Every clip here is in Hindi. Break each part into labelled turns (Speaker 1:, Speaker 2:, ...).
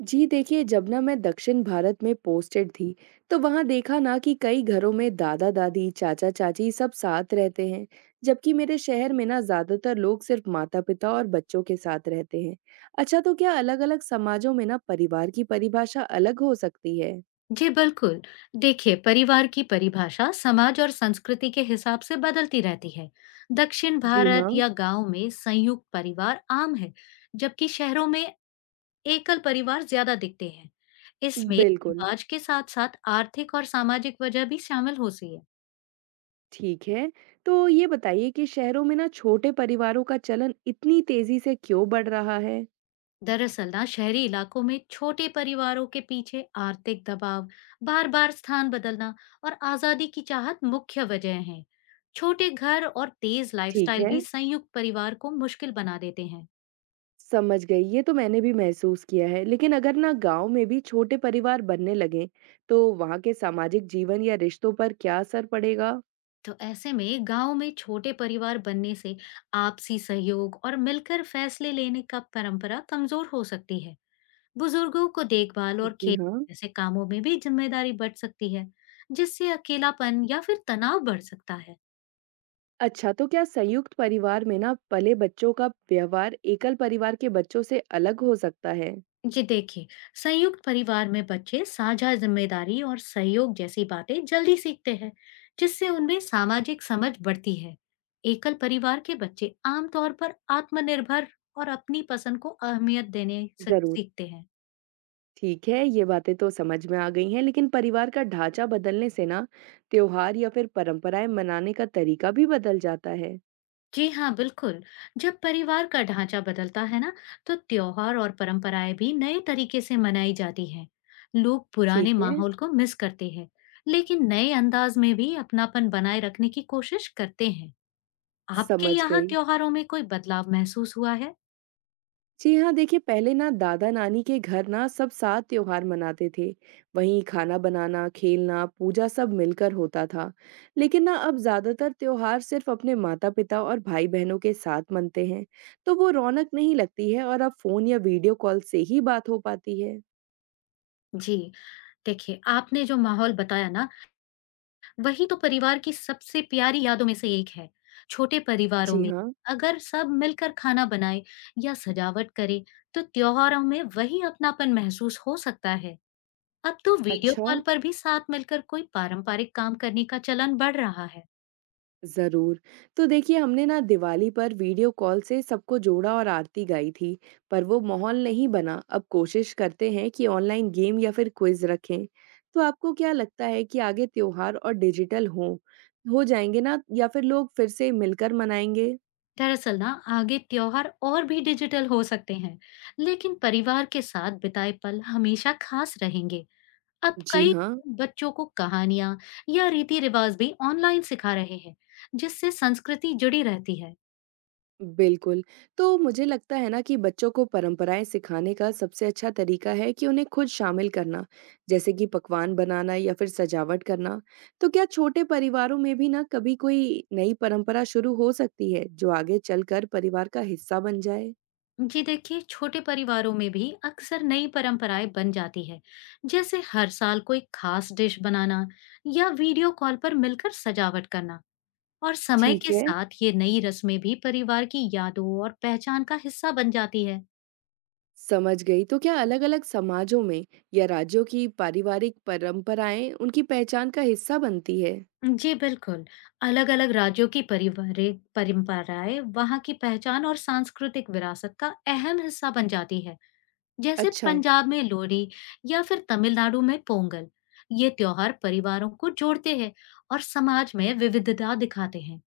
Speaker 1: जी देखिए, जब ना मैं दक्षिण भारत में पोस्टेड थी तो वहां देखा ना कि कई घरों में दादा दादी चाचा चाची सब साथ रहते हैं। जबकि मेरे शहर में ना ज्यादातर लोग सिर्फ माता पिता और बच्चों के साथ रहते हैं। अच्छा, तो क्या अलग अलग समाजों में ना परिवार की परिभाषा अलग हो सकती है?
Speaker 2: जी बिल्कुल। देखिए, परिवार की परिभाषा समाज और संस्कृति के हिसाब से बदलती रहती है। दक्षिण
Speaker 1: जी
Speaker 2: भारत
Speaker 1: हाँ,
Speaker 2: या गांव में संयुक्त परिवार आम है। जबकि शहरों में एकल परिवार ज्यादा दिखते हैं। इसमें
Speaker 1: बिल्कुल।
Speaker 2: रिवाज के साथ साथ आर्थिक और सामाजिक वजह भी शामिल होती है।
Speaker 1: ठीक है, तो ये बताइए कि शहरों में ना छोटे परिवारों का चलन इतनी तेजी से क्यों बढ़ रहा है?
Speaker 2: दरअसल ना, शहरी इलाकों में छोटे परिवारों के पीछे आर्थिक दबाव, बार बार स्थान बदलना, और आजादी की चाहत मुख्य वजह हैं। छोटे घर और तेज
Speaker 1: ठीक
Speaker 2: लाइफस्टाइल
Speaker 1: है,
Speaker 2: भी संयुक्त परिवार को मुश्किल बना देते हैं।
Speaker 1: समझ गई, ये तो मैंने भी महसूस किया है। लेकिन अगर ना गाँव में भी छोटे परिवार बनने लगें, तो वहाँ के सामाजिक जीवन या रिश्तों पर क्या असर पड़ेगा?
Speaker 2: तो ऐसे में गांव में छोटे परिवार बनने से आपसी सहयोग और मिलकर फैसले लेने का परंपरा कमजोर हो सकती है। बुजुर्गों को देखभाल और
Speaker 1: जी
Speaker 2: खेल
Speaker 1: हाँ।
Speaker 2: जैसे कामों में भी जिम्मेदारी बढ़ सकती है, जिससे अकेलापन या फिर तनाव बढ़ सकता है।
Speaker 1: अच्छा, तो क्या संयुक्त परिवार में ना पले बच्चों का व्यवहार एकल परिवार के बच्चों से अलग हो सकता है?
Speaker 2: जी देखिए, संयुक्त परिवार में बच्चे साझा जिम्मेदारी और सहयोग जैसी बातें जल्दी सीखते हैं, जिससे उनमें सामाजिक समझ बढ़ती है। एकल परिवार के बच्चे आमतौर पर आत्मनिर्भर और अपनी पसंद को अहमियत देने से-
Speaker 1: जरूर।
Speaker 2: सीखते हैं।
Speaker 1: ठीक है, ये बातें तो समझ में आ गई हैं, लेकिन परिवार का ढांचा बदलने से ना त्योहार या फिर परंपराएं मनाने का तरीका भी बदल जाता है।
Speaker 2: जी हाँ बिल्कुल। जब परिवार का ढांचा बदलता है ना, तो त्योहार और परंपराएं भी नए तरीके से मनाई जाती हैं। लोग पुराने
Speaker 1: ठीक है,
Speaker 2: माहौल को मिस करते हैं, लेकिन नए अंदाज में भी अपनापन बनाए रखने की कोशिश करते हैं। आपके
Speaker 1: समझ
Speaker 2: यहाँ
Speaker 1: गई।
Speaker 2: त्योहारों में कोई बदलाव महसूस हुआ है?
Speaker 1: जी हाँ, देखिए, पहले ना दादा नानी के घर ना सब साथ त्योहार मनाते थे। वहीं खाना बनाना खेलना पूजा सब मिलकर होता था। लेकिन ना अब ज्यादातर त्योहार सिर्फ अपने माता पिता और भाई बहनों के साथ मनते हैं। तो वो रौनक नहीं लगती है, और अब फोन या वीडियो कॉल से ही बात हो पाती है।
Speaker 2: जी, देखिए आपने जो माहौल बताया ना, वही तो परिवार की सबसे प्यारी यादों में से एक है। छोटे परिवारों
Speaker 1: जी
Speaker 2: में
Speaker 1: हाँ।
Speaker 2: अगर सब मिलकर खाना बनाए या सजावट करे, तो त्योहारों में वही अपनापन महसूस हो सकता है। अब तो वीडियो
Speaker 1: अच्छा।
Speaker 2: कॉल पर भी साथ मिलकर कोई पारंपरिक काम करने का चलन बढ़ रहा है।
Speaker 1: ज़रूर। तो देखिए, हमने ना दिवाली पर वीडियो कॉल से सबको जोड़ा और आरती गाई थी, पर वो माहौल नहीं बना। अब कोशिश करते हैं कि ऑनलाइन गेम या फिर क्विज़ रखें। तो आपको क्या लगता है कि आगे त्योहार और डिजिटल हो जाएँगे ना, या फिर लोग फिर से मिलकर मनाएँगे?
Speaker 2: दरअसल ना, आगे त्योहार और भी डिजिटल हो सकते हैं, लेकिन परिवार के साथ बिताए पल हमेशा खास रहेंगे। अब
Speaker 1: जी
Speaker 2: कई
Speaker 1: हाँ।
Speaker 2: बच्चों को कहानियां या रीति रिवाज भी ऑनलाइन सिखा रहे हैं, जिससे संस्कृति जुड़ी रहती है।
Speaker 1: बिल्कुल। तो मुझे लगता है ना कि बच्चों को परंपराएँ सिखाने का सबसे अच्छा तरीका है कि उन्हें खुद शामिल करना, जैसे कि पकवान बनाना या फिर सजावट करना। तो क्या छोटे परिवारों में भी ना कभी कोई नई परंपरा शुरू हो सकती है, जो आगे चलकर परिवार का हिस्सा बन जाए?
Speaker 2: जी देखिए, छोटे परिवारों में भी अक्सर नई परंपराएं बन जाती है, जैसे हर साल कोई खास डिश बनाना या वीडियो कॉल पर मिलकर सजावट करना। और समय
Speaker 1: ठीक
Speaker 2: के
Speaker 1: है,
Speaker 2: साथ ये नई रस्में भी परिवार की यादों और पहचान का हिस्सा बन जाती है।
Speaker 1: समझ गई। तो क्या अलग-अलग समाजों में या राज्यों की पारिवारिक परंपराएं उनकी पहचान का हिस्सा बनती है?
Speaker 2: जी, बिल्कुल। अलग-अलग राज्यों की पारिवारिक परंपराएँ वहाँ की पहचान और सांस्कृतिक विरासत का अहम हिस्सा बन जाती है। जैसे
Speaker 1: अच्छा।
Speaker 2: पंजाब में लोरी या फिर तमिलनाडु में पोंगल। ये त्योहार परिवारों को जोड़ते हैं और समाज में विविधता दिखाते हैं।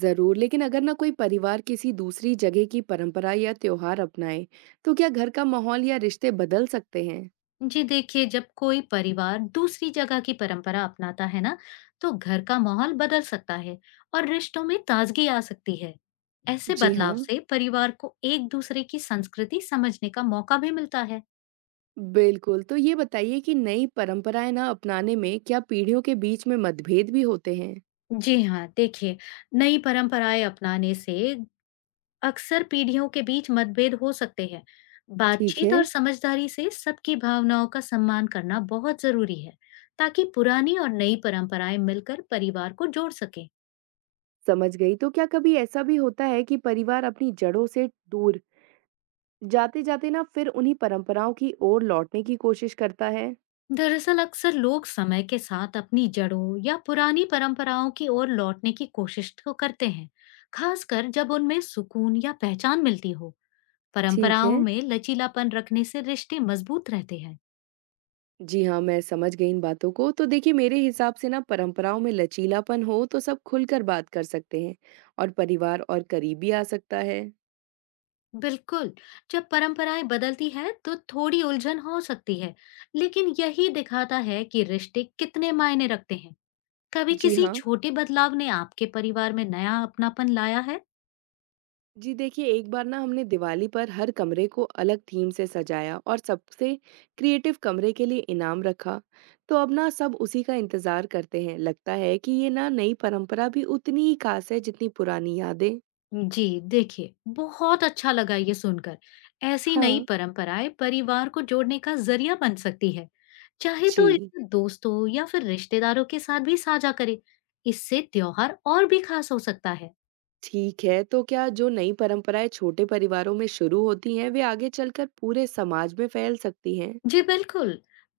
Speaker 1: जरूर, लेकिन अगर ना कोई परिवार किसी दूसरी जगह की परंपरा या त्योहार अपनाए, तो क्या घर का माहौल या रिश्ते बदल सकते हैं?
Speaker 2: जी देखिए, जब कोई परिवार दूसरी जगह की परंपरा अपनाता है ना, तो घर का माहौल बदल सकता है और रिश्तों में ताजगी आ सकती है। ऐसे
Speaker 1: जी
Speaker 2: बदलाव
Speaker 1: हाँ,
Speaker 2: से परिवार को एक दूसरे की संस्कृति समझने का मौका भी मिलता है।
Speaker 1: बिल्कुल। तो ये बताइए कि नई परंपराएं ना अपनाने में क्या पीढ़ियों के बीच में मतभेद भी होते हैं?
Speaker 2: जी हाँ देखिए, नई परंपराएं अपनाने से अक्सर पीढ़ियों के बीच मतभेद हो सकते हैं।
Speaker 1: ठीक
Speaker 2: बातचीत
Speaker 1: है,
Speaker 2: और समझदारी से सबकी भावनाओं का सम्मान करना बहुत जरूरी है, ताकि पुरानी और नई परंपराएं मिलकर परिवार को जोड़ सके।
Speaker 1: समझ गई। तो क्या कभी ऐसा भी होता है कि परिवार अपनी जड़ों से दूर जाते जाते ना फिर उन्हीं परंपराओं की ओर लौटने की कोशिश करता है?
Speaker 2: दरअसल अक्सर लोग समय के साथ अपनी जड़ों या पुरानी परंपराओं की ओर लौटने की कोशिश तो करते हैं, खासकर जब उनमें सुकून या पहचान मिलती हो।
Speaker 1: ठीक
Speaker 2: परंपराओं
Speaker 1: है।
Speaker 2: में लचीलापन रखने से रिश्ते मजबूत रहते हैं।
Speaker 1: जी हाँ, मैं समझ गई इन बातों को। तो देखिए, मेरे हिसाब से ना परंपराओं में लचीलापन हो तो सब खुलकर बात कर सकते हैं, और परिवार और करीब भी आ सकता है।
Speaker 2: बिल्कुल, जब परंपराएं बदलती है तो थोड़ी उलझन हो सकती है, लेकिन यही दिखाता है कि रिश्ते कितने मायने रखते हैं। कभी
Speaker 1: जी
Speaker 2: किसी
Speaker 1: हाँ।
Speaker 2: छोटे बदलाव ने आपके परिवार में नया अपनापन लाया है?
Speaker 1: जी देखिए, एक बार ना हमने दिवाली पर हर कमरे को अलग थीम से सजाया और सबसे क्रिएटिव कमरे के लिए इनाम रखा। तो अब ना सब उसी का इंतजार करते हैं। लगता है कि ये ना नई परंपरा भी उतनी ही खास है जितनी पुरानी यादें।
Speaker 2: जी देखिए, बहुत अच्छा लगा ये सुनकर। ऐसी नई
Speaker 1: हाँ।
Speaker 2: परंपराएं परिवार को जोड़ने का जरिया बन सकती है। चाहे तो
Speaker 1: जी।
Speaker 2: इसे दोस्तों या फिर रिश्तेदारों के साथ भी साझा करें। इससे त्योहार और भी खास हो सकता है।
Speaker 1: ठीक है, तो क्या जो नई परंपराएं छोटे परिवारों में शुरू होती हैं, वे आगे चलकर पूरे समाज में फैल सकती हैं?
Speaker 2: जी बिल्कुल।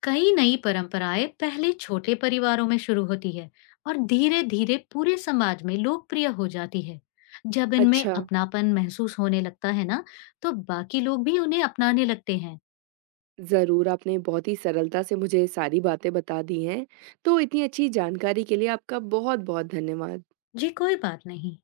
Speaker 2: कई नई परंपराएं पहले छोटे परिवारों में शुरू होती है, और धीरे धीरे पूरे समाज में लोकप्रिय हो जाती है। जब इनमें
Speaker 1: अच्छा,
Speaker 2: अपनापन महसूस होने लगता है ना, तो बाकी लोग भी उन्हें अपनाने लगते हैं।
Speaker 1: ज़रूर, आपने बहुत ही सरलता से मुझे सारी बातें बता दी हैं। तो इतनी अच्छी जानकारी के लिए आपका बहुत-बहुत धन्यवाद।
Speaker 2: जी कोई बात नहीं।